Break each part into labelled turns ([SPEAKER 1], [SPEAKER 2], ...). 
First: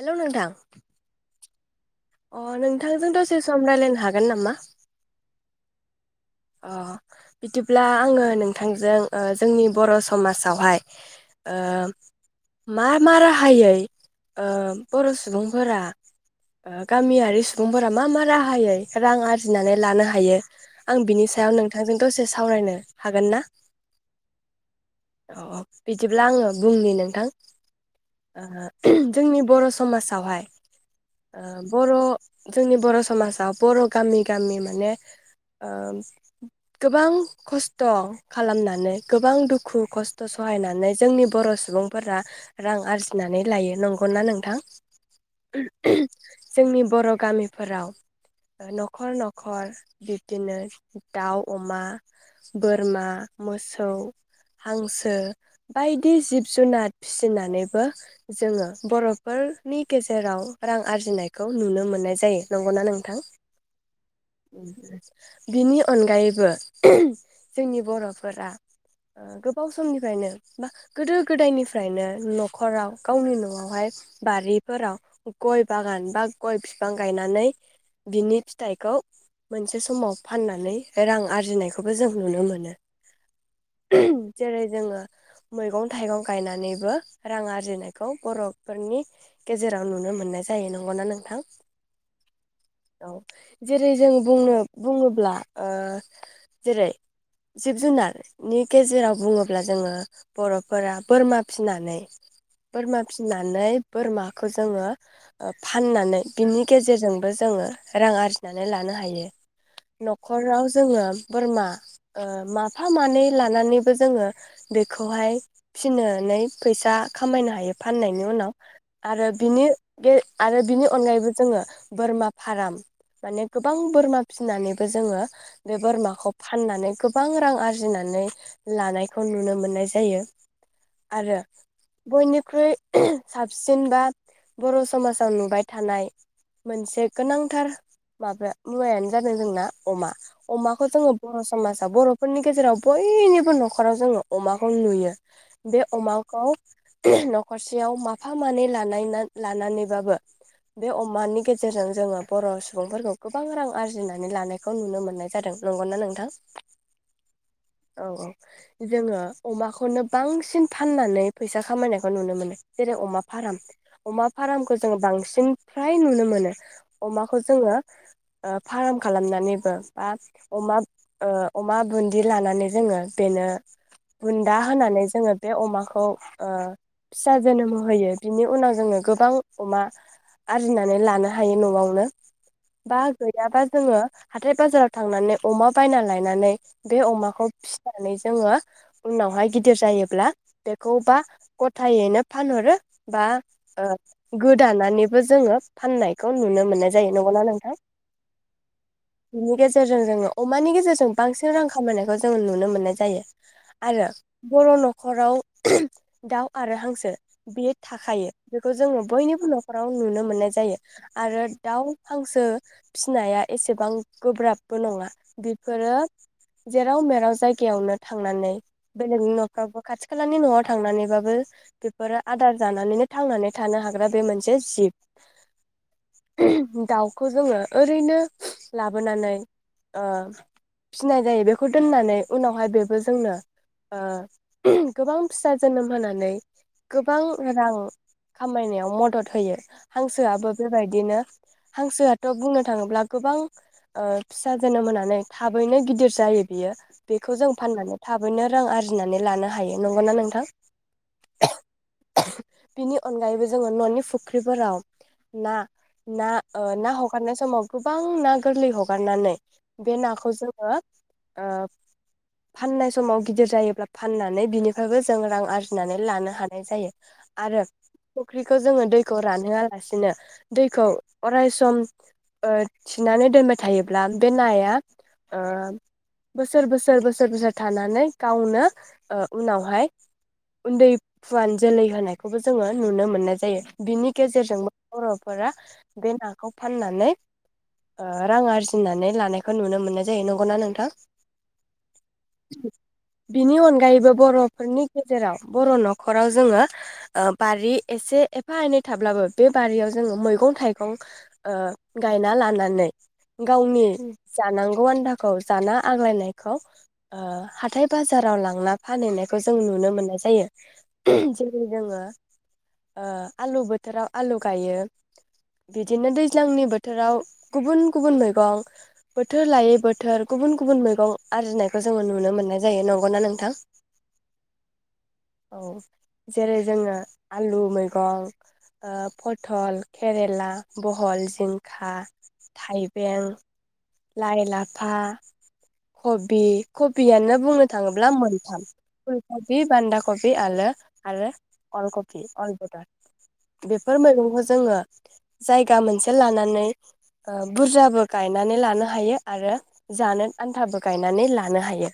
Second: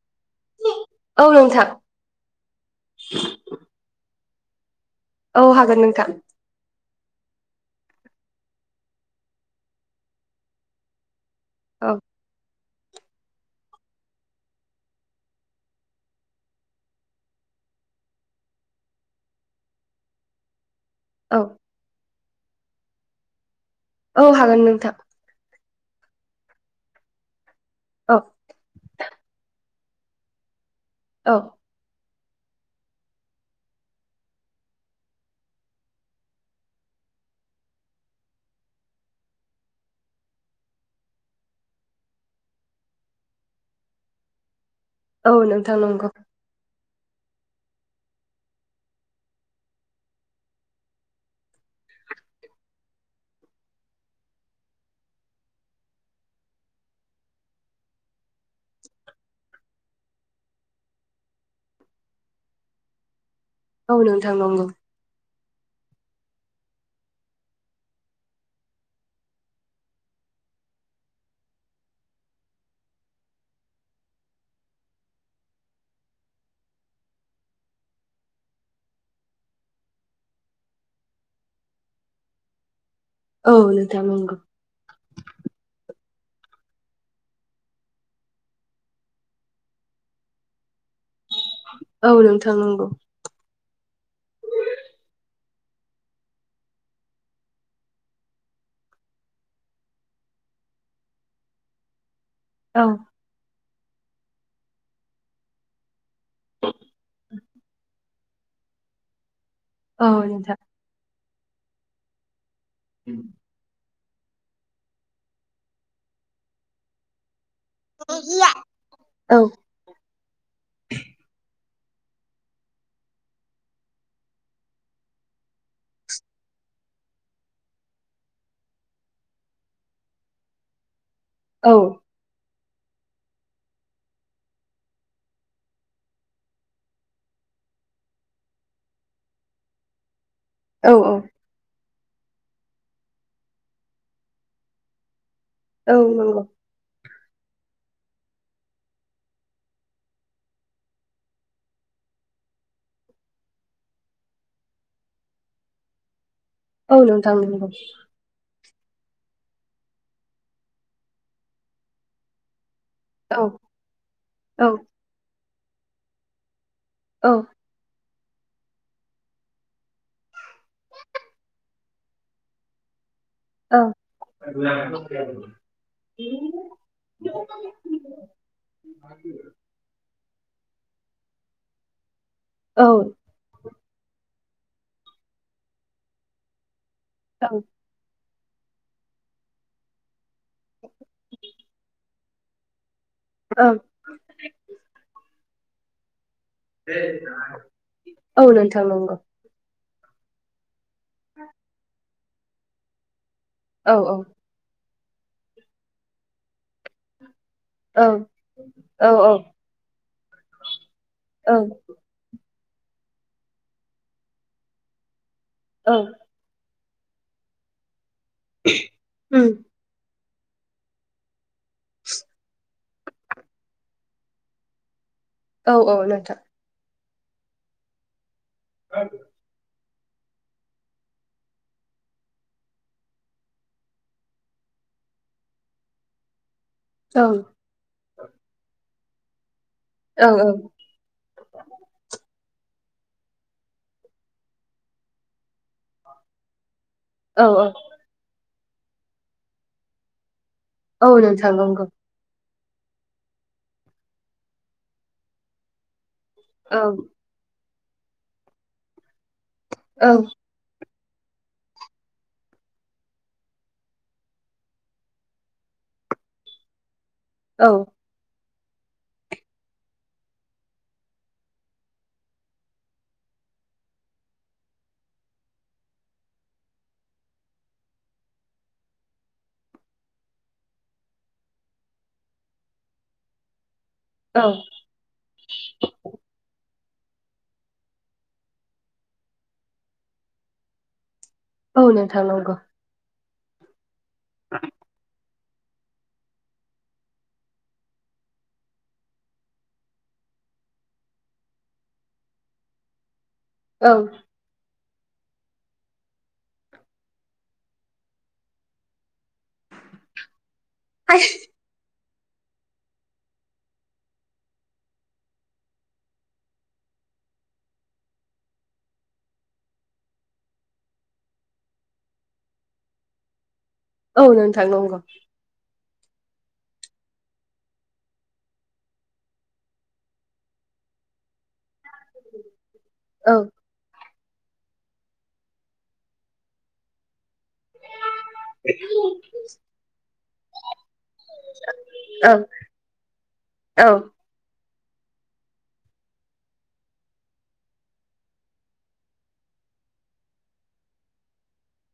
[SPEAKER 1] हेल' नोंथां।
[SPEAKER 2] बुं नोंथां।
[SPEAKER 1] अ नोंथांजों दसे सम रायज्लायनो हागोन? हागोन नामा?
[SPEAKER 2] औ हागोन नोंथां।
[SPEAKER 1] अ बिदिब्ला आङो नोंथांजों ओ जोंनि बर' समाजावहाय ओ
[SPEAKER 2] औ
[SPEAKER 1] मा मा राहायै ओ बर' सुबुंफोरा गामियारि सुबुंफोरा मा मा राहायै रां आरजिनानै लानो हायो। आं बि
[SPEAKER 2] औ
[SPEAKER 1] सायाव नोंथांजों दसे सावरायनो हागोन ना?
[SPEAKER 2] औ हागोन नोंथां।
[SPEAKER 1] अ बिदिब्ला आङो बुंनि नोंथां।
[SPEAKER 2] औ
[SPEAKER 1] ओ जोंनि बर' समाजावहाय
[SPEAKER 2] औ
[SPEAKER 1] ओ बर' जोंनि बर' समाजाव बर' गामि गामि माने ओ गोबां खस्थ' खालामनानै गोबां दुखु खस्थ' सहायनानै जोंनि बर' सुबुंफोरा रां आरजिनानै लायो। नंगौना नोंथां?
[SPEAKER 2] औ नोंथां नंगौ।
[SPEAKER 1] जोंनि बर' गामिफोराव ओ न'खर न'खर बिब्दिनो दाउ, अमा, बोरमा, मोसौ, हांसो बाइदि जिब जुनार फिसिनानैबो जोङो बर'फोरनि गेजेराव रां आरजिनायखौ नुनो मोननाय जायो। नंगौना नोंथां?
[SPEAKER 2] औ नोंथां नंगौ।
[SPEAKER 1] बिनि अनगायैबो जोंनि बर'फोरा ओ गोबाव समनिफ्रायनो बा गोदो गोदायनिफ्रायनो न'खराव गावनि न'आवहाय बारिफोराव गय बागान बा गय बिफां गायनानै बिनि फिथाइखौ मोनसे समाव फाननानै रां आरजिनायखौबो जों नुनो मोनो।
[SPEAKER 2] औ नोंथां नंगौ
[SPEAKER 1] जेरै जोङो मैगं थाइगं गायनानैबो रां आरजिनायखौ बर'फोरनि गेजेराव नुनो मोननाय जायो। नंगौना नों?
[SPEAKER 2] औ नोंथां नंगौ
[SPEAKER 1] औ जेरै जों बुंनो अब्ला ओ जेरै जिब जुनारनि गेजेराव बुङोब्ला जोङो बर'फोरा बोरमा फिनानै
[SPEAKER 2] औ
[SPEAKER 1] बोरमा फिसिनानै। बोरमाखौ जोङो फाननानै बिनि गेजेरजोंबो जोङो रां आर जिनानै लानो हायो ।
[SPEAKER 2] औ नोंथां
[SPEAKER 1] न'खराव जोङो । बोरमा ओ मा फा मानै लानानै जोङो बेखौहाय फिनोनै फैसा खामायनो हायो फाननायनि उनाव आरो
[SPEAKER 2] औ
[SPEAKER 1] बिनि गे आरो बिनि अनगायैबो जोङो । बोरमा फाराम माने गोबां बोरमा फिनानैबो जोङो बे बोरमाखौ फाननानै गोबां रां आरजिनानै लानायखौ नुनो मोननाय जायो। आरो
[SPEAKER 2] औ
[SPEAKER 1] बयनिख्रुइ साबसिन बा बर' समाजाव नुबाय थानाय मोनसे गोनांथार माबा मुवायानो जानो जोंना अमा। अमाखौ
[SPEAKER 2] औ
[SPEAKER 1] जोङो
[SPEAKER 2] औ
[SPEAKER 1] बर' समाज दा बर'फोरनि गेजेराव बयनिबो न'खराव जोङो अमाखौ नुयो। बे
[SPEAKER 2] औ नंगौ
[SPEAKER 1] अमाखौ न'खरसेयाव माफा मानै लानायना लानानैबाबो बे अमानि गेजेरजों जोङो बर' सुबुंफोरखौ गोबां रां आरजि जिनानै लानायखौ नुनो मोननाय जादों नंगौना नोंथां?
[SPEAKER 2] औ नोंथां नोंगौ।
[SPEAKER 1] औ जोङो अमाखौनो बांसिन फाननानै फैसा खामायनायखौ नुनो मोनो। जेरै अमा
[SPEAKER 2] औ
[SPEAKER 1] फाराम
[SPEAKER 2] औ
[SPEAKER 1] अमा फारामखौ
[SPEAKER 2] औ
[SPEAKER 1] जोङो बांसिन फ्राय नुनो मोनो
[SPEAKER 2] औ
[SPEAKER 1] अमाखौ जोङो आफ फार्म खालामनानैबो बा अमा ओ अमा बुन्दि लानानै जोङो बेनो बुन्दा होनानै जोङो बे अमाखौ ओ फिसा जोनोम होहोयो बिनि उनाव जोङो गोबां अमा आरजिनानै लानो हायो न'आवनो।
[SPEAKER 2] औ
[SPEAKER 1] बा गैयाबा जोङो हाथाय बाजाराव थांनानै अमा बायना लायनानै बे अमाखौ
[SPEAKER 2] औ
[SPEAKER 1] फिसिनानै जोङो उनावहाय गिदिर जायोब्ला बेखौबा गथायैनो फानहरो बा
[SPEAKER 2] औ
[SPEAKER 1] ओ गोदानानैबो जोङो फाननाय खौ नुनो मोननाय जायो नंगौना नोंथां?
[SPEAKER 2] औ नोंथां नंगौ।
[SPEAKER 1] बिनि गेजेरजों जोङो अमानि गेजेरजों बांसिन रां खामायनायखौ जों नुनो मोननाय जायो।
[SPEAKER 2] औ
[SPEAKER 1] आरो
[SPEAKER 2] औ
[SPEAKER 1] बर' न'खर नखराव दाउ आरो हांसो बे थाखायो
[SPEAKER 2] औ
[SPEAKER 1] बेखौ जोङो
[SPEAKER 2] औ
[SPEAKER 1] बयनिबो न'खराव नुनो मोननाय जायो आरो
[SPEAKER 2] औ
[SPEAKER 1] दाउ हांसो फिसिनाया एसेबां गोब्राबबो नङा बिफोरो
[SPEAKER 2] औ
[SPEAKER 1] जेराव मेराव जायगायावनो थांनानै बेलेगनि
[SPEAKER 2] उम
[SPEAKER 1] न'फ्रावबो खाथि थि खालानि न'आव थांनानैबाबो बेफोरो आदार जानानैनो थांनानै थानो हाग्रा बे मोनसे जिब
[SPEAKER 2] औ औ नोंथां
[SPEAKER 1] खौ जोङो ओरैनो लाबोनानै ओ फिनाय जायो बेखौ दोननानै उनावहाय बेबो जोंनो ओ गोबां फिसा जोनोम होनानै गोबां
[SPEAKER 2] औ औ औ
[SPEAKER 1] रां खामायनायाव मदद मदद होयो हांसोआबो बेबायदिनो हांसोआथ' बुंनो नो थाङोब्ला ओ गोबां फिसा जोनोम होनानै थाबैनो गिदिर जायो बियो
[SPEAKER 2] औ
[SPEAKER 1] बेखौ जों फाननानै थाबैनो रां आरजिनानै लानो हायो नंगौना नोंथां
[SPEAKER 2] औ नोंथां नंगौ
[SPEAKER 1] बेनि अनगायैबो जोङो न'नि फुख्रिफोराव ना ना
[SPEAKER 2] औ
[SPEAKER 1] ना हगारनो समाव गोबां ना गोरलै हगारनानै बे नाखौ
[SPEAKER 2] औ
[SPEAKER 1] जोङो ओ फाननाय समाव गिदिर जायोब्ला फाननानै बिनिफ्रायबो जों रां आरजिनानै लानो हानाय जायो
[SPEAKER 2] औ
[SPEAKER 1] आरो ख्रिखौ जोङो दैखौ रानहोआलासिनो दैखौ अराय सम ओ थिनानै दोनबाय थायोब्ला बे नाया ओ बोसोर बोसोर बोसोर बोसोर थानानै गावनो ओ उनावहाय उन्दै फुवान जोलै होनायखौबो जोङो नुनो मोननाय जायो। बिनि
[SPEAKER 2] औ
[SPEAKER 1] गेजेरजोंबो बर'फोरा बे नाखौ फाननानै ओ रां आरजिनानै लानायखौ नुनो मोननाय जायो नंगौना नोंथां?
[SPEAKER 2] औ नोंथां नोंगौ।
[SPEAKER 1] बिनि अनगायैबो बर'फोरनि गेजेराव बर' न'खराव जोङो ओ बारि एसे एफा एनै थाब्लाबो बे बारियाव जोङो मैगं थाइगं ओ गायना लानै गावनि
[SPEAKER 2] औ
[SPEAKER 1] जानां गौ आन्दाखौ जाना आग्लायनायखौ ओ हाथाय बाजाराव लांना फानहैनाय खौ जों नुनो मोननाय जायो। जेरै जोङो ओ आलु बोथोराव आलु गायो बिदिनो दैज्लांनि बोथ थोराव गुबुन गुबुन मैगं बोथोर लायै बोथोर गुबुन गुबुन मैगं आरजिनायखौ जोङो नुनो मोननाय जायो नंगौना नोंथां?
[SPEAKER 2] औ नोंथां नंगौ।
[SPEAKER 1] औ जेरै जोङो आलु मैगं ओ पथल केरेला बहल जिं खा थाइबें
[SPEAKER 2] औ
[SPEAKER 1] लाइ लाफा कबि कबियानो बुंनो थाङोब्ला मोनथाम फुलकबि बान्दा कबि आलो आरो अलकबि
[SPEAKER 2] औ
[SPEAKER 1] अल बेदार
[SPEAKER 2] औ
[SPEAKER 1] बेफोर मैगंखौ जोङो जायगा मोनसे लाना नै ओ बुरजाबो गायनानै लानो हायो। आरो जानो आन्थाबो गायनानै लानो हायो।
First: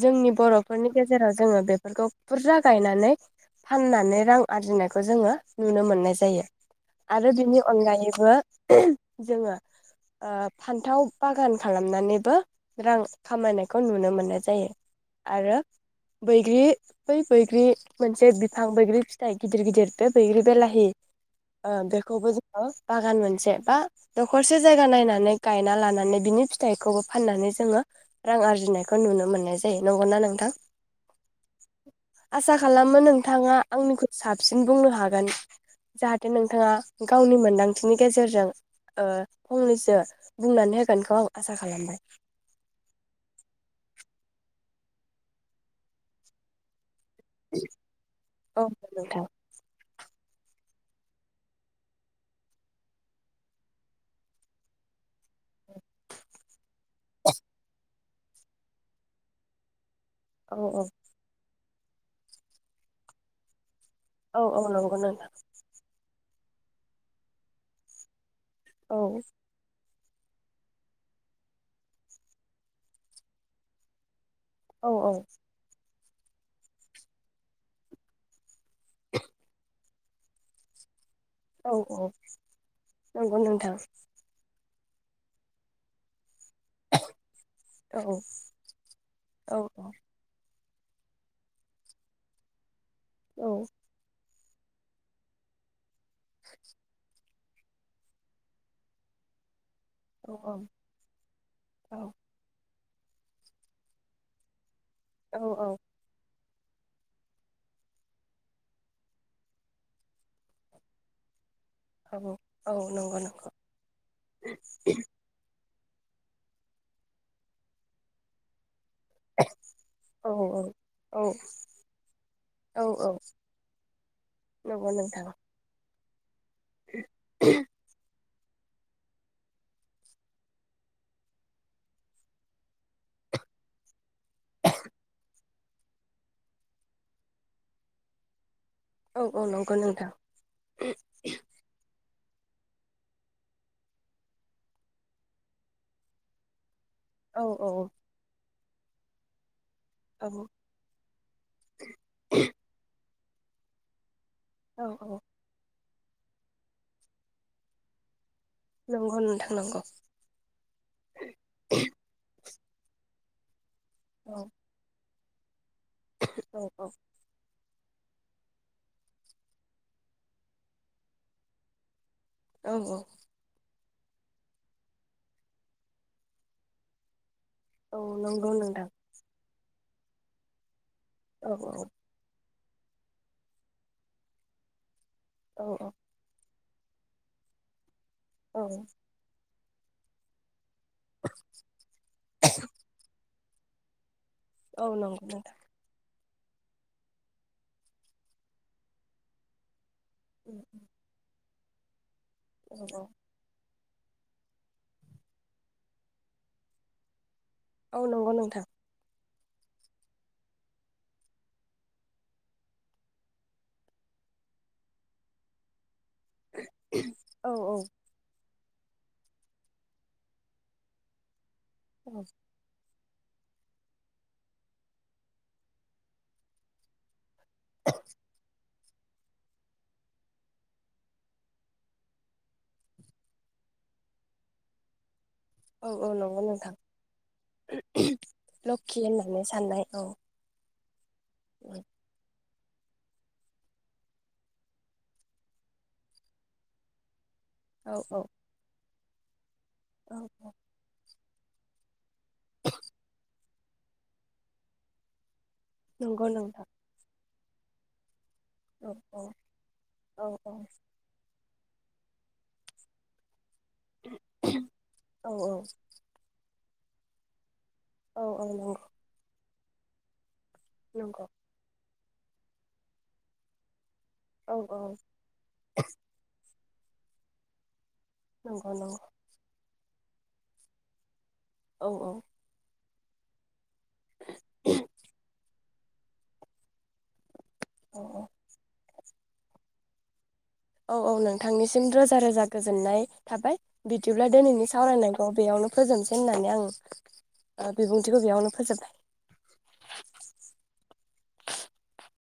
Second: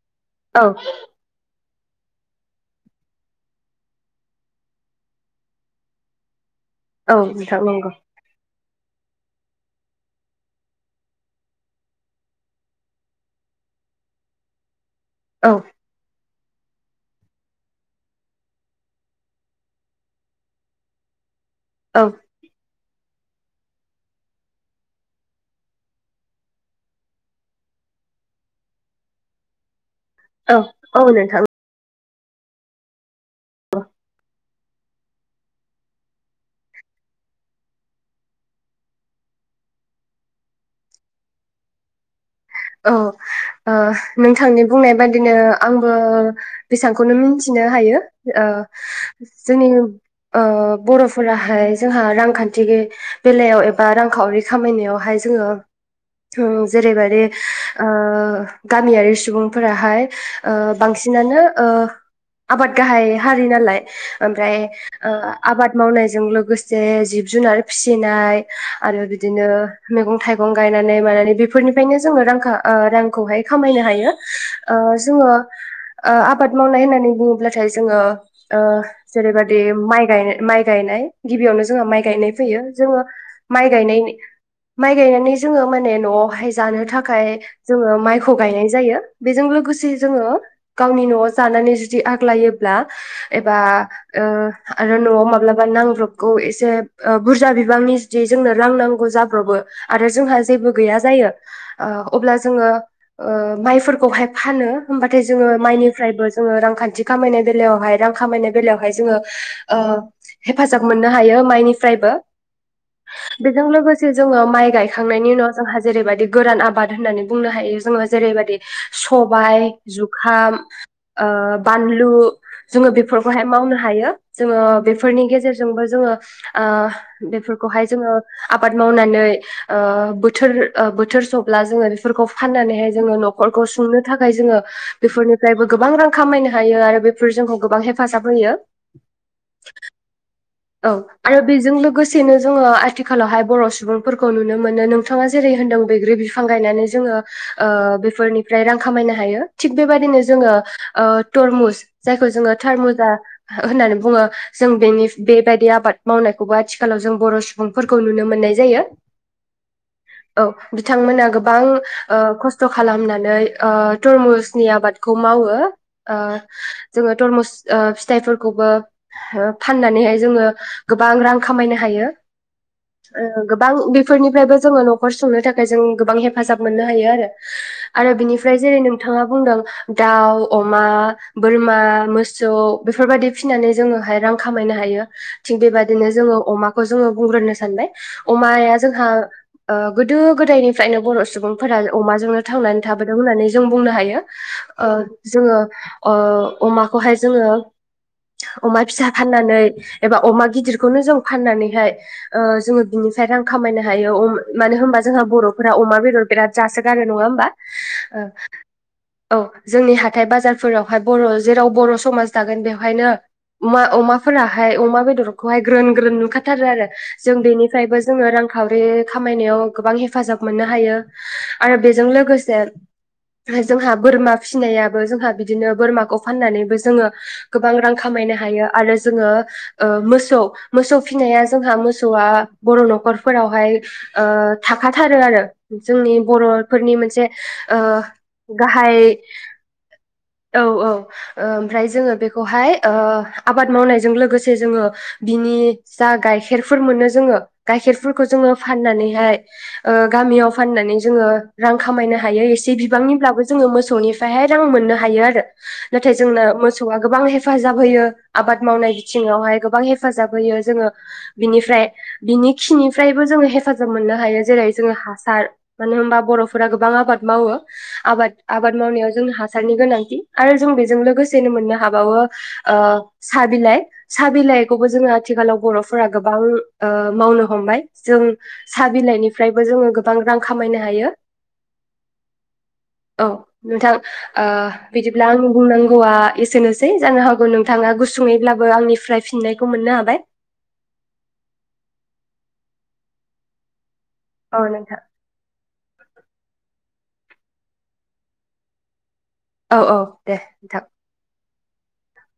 [SPEAKER 1] जोंनि
[SPEAKER 2] औ
[SPEAKER 1] बर'फोरनि गेजेराव जोङो बे फोरखौ बुरजा गायनानै फाननानै रां आरजिनायखौ जोङो नुनो मोननाय जायो।
[SPEAKER 2] औ
[SPEAKER 1] आरो बिनि
[SPEAKER 2] नोंथां नंगौ
[SPEAKER 1] अनगायैबो जोङो ओ फान्थाव बागान खालामनानैबो रां खामायनायखौ नुनो मोननाय जायो।
[SPEAKER 2] औ
[SPEAKER 1] आरो बैग्रि बै बैग्रि मोनसे बिफां बैग्रि फिथाइ गिदिर गिदिर बे बैग्रि बे लाहि ओ
[SPEAKER 2] औ
[SPEAKER 1] बेखौबो जोंङो बागान मोन से बा दखरसे जायगा नायनानै गायना लानानै बिनि फिथाइखौबो फाननानै जोङो रां आरजिनायखौ नुनो मोननाय जायो। नंगौना नोंथां
[SPEAKER 2] औ औ नोंथां।
[SPEAKER 1] आसा खालामो नोंथाङा आंनिखौ साबसिन बुंनो हागोन? जाहाथे नोंथाङा गावनि मोन्दांथिनि गेजेरजों ओ फंनैसो बुंनानै होगोनखौ आं आसा खालामबाय।
[SPEAKER 2] औ ओ नोंथांनि बुंनाय बादिनो आंबो बेसां खौनो मिथिनो हायो ओ
[SPEAKER 1] औ नोंथां
[SPEAKER 2] जोंनि ओ बर'फोराहाय जोंहा रांखान्थि बेलायाव एबा रांखावरि खामायनायावहाय जोङो [unintelligible] बे ओ ओ गामियारि सुबुंफोराहाय ओ
[SPEAKER 1] औ औ
[SPEAKER 2] बांसिनानो ओ आबाद गाहाय हारि नालाय
[SPEAKER 1] औ
[SPEAKER 2] ओमफाय
[SPEAKER 1] औ नंगौ
[SPEAKER 2] ओ
[SPEAKER 1] नोंथां
[SPEAKER 2] आबाद मावनाय जों लोगोसे जिब जुनार फिसिनाय
[SPEAKER 1] औ
[SPEAKER 2] आरो बिदिनो। मैगं थाइगं गायनानै मानानै बेफोरनि। बेखायनो जोङो रांखो ओ रांखौहाय खामायनो हायो । ओ
[SPEAKER 1] औ औ
[SPEAKER 2] जोङो ओ आबाद मावनाय होननानै बुङोब्लाथाय जोङो। ओ जेरैबादि माइ। ग माइ गायनाय। गिबियावनो
[SPEAKER 1] औ
[SPEAKER 2] जोंहा माइ
[SPEAKER 1] औ
[SPEAKER 2] गायनाय फैयो जोङो
[SPEAKER 1] नंगौ
[SPEAKER 2] माइ
[SPEAKER 1] नोंथां
[SPEAKER 2] गाय माइ गायनानै जोङो माने न'आवहाय। जानो थाखाय जोङो
[SPEAKER 1] औ
[SPEAKER 2] माइखौ गायनाय जायो बेजों
[SPEAKER 1] औ
[SPEAKER 2] लोगोसे जोङो गावनि न'आव जानानै जुदि आग्लायोब्ला।
[SPEAKER 1] औ
[SPEAKER 2] एबा ओ। आरो न'आव माब्लाबा नांग्रब। गौ एसे ओ बुरजा बिबांनि जुदि जोंनो रां नांगौ जाब्रबो आरो
[SPEAKER 1] औ
[SPEAKER 2] जोंहा
[SPEAKER 1] औ
[SPEAKER 2] जेबो गैया जायो। ओ अब्ला जों ओ ओ माइफोरखौहाय फानो। होमबाथाय
[SPEAKER 1] औ
[SPEAKER 2] जोङो माइनिफ्रायबो जोङो रांखान्थि खामायनाय बेलायावहाय रां खामायनाय बेलायावहाय जोङो ओ हेफाजाब मोननो हायो माइनि बो
[SPEAKER 1] औ औ नंगौ नंगौ
[SPEAKER 2] बेजों लोगोसे जोङो माइ गायखांनायनि उनाव हाजिरै बायदि गोरान आबाद होननानै बुंनो हायो जोङो जेरैबायदि सबायाइ
[SPEAKER 1] औ
[SPEAKER 2] जुखाम
[SPEAKER 1] औ
[SPEAKER 2] ओ बानलु जोङो
[SPEAKER 1] औ औ
[SPEAKER 2] बेफोरखौहाय मावनो हायो जोङो
[SPEAKER 1] नंगौ
[SPEAKER 2] बेफोरनि
[SPEAKER 1] नोंथां
[SPEAKER 2] गेजेरजोंबो जोङो आ बेफोरखौहाय जोङो आबाद मावनानै ओ बोथोर ओ बोथोर सब्ला जोङो बेफोरखौ फाननानैहाय जोङो न'खरखौ सुंनो थाखाय जोङो बेफोरनिफ्रायबो गोबां रां खामायनो हायो आरो बेफोर जोंखौ गोबां हेफाजाब होयो।
[SPEAKER 1] औ औ नंगौ नोंथां
[SPEAKER 2] औ आरो बेजों लोगोसे गोसेनो जोङो आथिखालावहाय बर' सुबुंफोरखौ नुनो मोनो नोंथाङा जेरै होनदों बैग्रि बिफां गायनानै जोङो
[SPEAKER 1] औ
[SPEAKER 2] ओ बेफोरनि ओमफ्राय रां खामायनो हायो। थिग बेबायदिनो
[SPEAKER 1] औ
[SPEAKER 2] जोङो ओ थरमुस जायखौ जोङो थारमुजा हो होननानै बुङो। जों
[SPEAKER 1] औ
[SPEAKER 2] बेनि
[SPEAKER 1] औ
[SPEAKER 2] बे बायदि आबाद मावनायखौबो आथिखालाव जों बर' सुबुंफोरखौ नुनो मोननाय जायो
[SPEAKER 1] नंगौ नोंथां नंगौ।
[SPEAKER 2] औ बिथांमोना गोबां ओ खस्थ खस्थ' खालामनानै ओ
[SPEAKER 1] औ
[SPEAKER 2] तरमुसनि आबाद खौ मावो। ओ
[SPEAKER 1] औ औ
[SPEAKER 2] जोङो टरमुस ओ फिथाइफोरखौबो ओ फाननानैहाय जोङो गोबां रां खामायनो हायो।
[SPEAKER 1] औ औ
[SPEAKER 2] बां बेफोरनिफ्रायबो जोङो न'खर सुंनो थाखाय खाय जों गोबां हेफाजाब मोननो हायो आरो।
[SPEAKER 1] औ
[SPEAKER 2] आरो
[SPEAKER 1] नंगौ
[SPEAKER 2] बिनिफ्राय जेरै
[SPEAKER 1] नोंथां
[SPEAKER 2] नोंथाङा बुंदों दाउ, अमा
[SPEAKER 1] औ
[SPEAKER 2] बोरमा, मोसौ सौ बेफोरबायादि फिनानै जोङोहाय रां खामायनो हायो। थिग
[SPEAKER 1] औ
[SPEAKER 2] बेबायदिनो जोङो अमा जोङो बुंग्रोनो सानबाय
[SPEAKER 1] औ
[SPEAKER 2] अमाया जोंहा ओ गोदो गोदोनिफ्रायनो बर' सुबुंफोरा अमाजोंनो थांनानै थाबोदों होननानै जों बुंनो हायो।
[SPEAKER 1] औ
[SPEAKER 2] ओ
[SPEAKER 1] नंगौ नोंथां
[SPEAKER 2] जोङो ओ अमाखौहाय जोङो अमा फिसा फाननानै एबा अमा गिदिरखौनो जों फाननानै फाय [inaudible] ओ
[SPEAKER 1] औ
[SPEAKER 2] जोङो
[SPEAKER 1] औ
[SPEAKER 2] बिनिफ्राय रां खामायनो हायो अम मानो होमबा जोंहा बर'फोरा अमा बेदर बेराद जासोगारो नङा होमबा?
[SPEAKER 1] औ नंगौ नोंथां
[SPEAKER 2] औ जोंनि हाथाय बाजारफोरावहाय बर' जेराव बर' समाज दागोन बेवहायनो अमा अमाफोराहाय अमा बेदरखौहाय ग्रोन ग्रोम नुखाथारो आरो जों
[SPEAKER 1] औ औ
[SPEAKER 2] बेनिफ्राय जबो जोङो रां खावरि खामायनायाव गोबां हेफाजाब मोननो हायो आरो बेजों
[SPEAKER 1] औ
[SPEAKER 2] लोगोसे जोंहा बोरमा फिसिनायाबो जोंहा बिदिनो बोरमाखौ फाननानैबो जोङो गोबां रां खामायनो हायो आरो जोङो ओ मोसौ मोसौ फिनाया जोंहा मोसौआ बर' न'खरफोरावहाय ओ थाखाथारो आरो
[SPEAKER 1] औ औ
[SPEAKER 2] जोंनि
[SPEAKER 1] नंगौ नोंथां
[SPEAKER 2] बर'फोरनि मोनसे ओ गाहाय
[SPEAKER 1] लखि होननानै साननाय औ
[SPEAKER 2] औ औ ओ
[SPEAKER 1] औ
[SPEAKER 2] ओमफ्राय जोंड़ो बेख खौहाय ओ आबाद मावनायजों लोगोसे जोङो बिनि जा गाइखेरफोर मोनो जोङो
[SPEAKER 1] औ औ
[SPEAKER 2] गाइखेरफोरखौ जोङो फाननानै हाय ओ गामियाव
[SPEAKER 1] औ
[SPEAKER 2] फाननानै जोङो रां खामायनो हायो एसे बिबांनिब्लाबो जोङो मोसौनिफ्रायहाय रां मोननो हायो आरो नाथाय
[SPEAKER 1] नंगौ
[SPEAKER 2] जोंनो
[SPEAKER 1] नोंथां
[SPEAKER 2] मोसौआ गोबां हेफ हेफाजाब होयो आबाद मावनाय
[SPEAKER 1] औ औ
[SPEAKER 2] बिथिंआवहाय गोबां
[SPEAKER 1] औ
[SPEAKER 2] हेफाजाब होयो जोङो बिनिफ्राय बिनि खिनिफ्रायबो जोङो हेफा हेफाजाब मोननो हायो जेरै जोंडो हासार मानो होमबा बर'फ फोरा गोबां आबाद मावो
[SPEAKER 1] औ
[SPEAKER 2] आबाद
[SPEAKER 1] औ
[SPEAKER 2] आबाद
[SPEAKER 1] नंगौ
[SPEAKER 2] मावनायाव जोंहा हासारनि गोनांथि आरो जों बेजों
[SPEAKER 1] नंगौ
[SPEAKER 2] लोगोसेनो मोननो हाब बावो ओ साबिलाय
[SPEAKER 1] औ औ
[SPEAKER 2] साबिलाइखौबो जोङो आथिखालाव बर'फोरा गोबां ओ मावनो हमबाय जों
[SPEAKER 1] नंगौ
[SPEAKER 2] साहा
[SPEAKER 1] नंगौ
[SPEAKER 2] बिलाइनि जोङो गोबां रां खामायनो हायो
[SPEAKER 1] औ औ
[SPEAKER 2] औ नोंथां ओ बिदिब्ला आंनि बुंनांगौआ एसेनोसै जानो हागौ नोंथाङा
[SPEAKER 1] औ
[SPEAKER 2] गुसुङैब्लाबो आंनि फ्राय फिननायखौ मोननो हाबाय
[SPEAKER 1] औ औ नोंथांनिसिम रोजा रोजा गोजोननाय थाबाय बिदिब्ला
[SPEAKER 2] औ
[SPEAKER 1] दिनैनि
[SPEAKER 2] नोंथां
[SPEAKER 1] सावरायनांगौ बेयावनो फोजोबनोसै होननानै आं ओ बिबुंथिखौ बेयावनो फोजोबबाय
[SPEAKER 2] औ औ दे नोंथां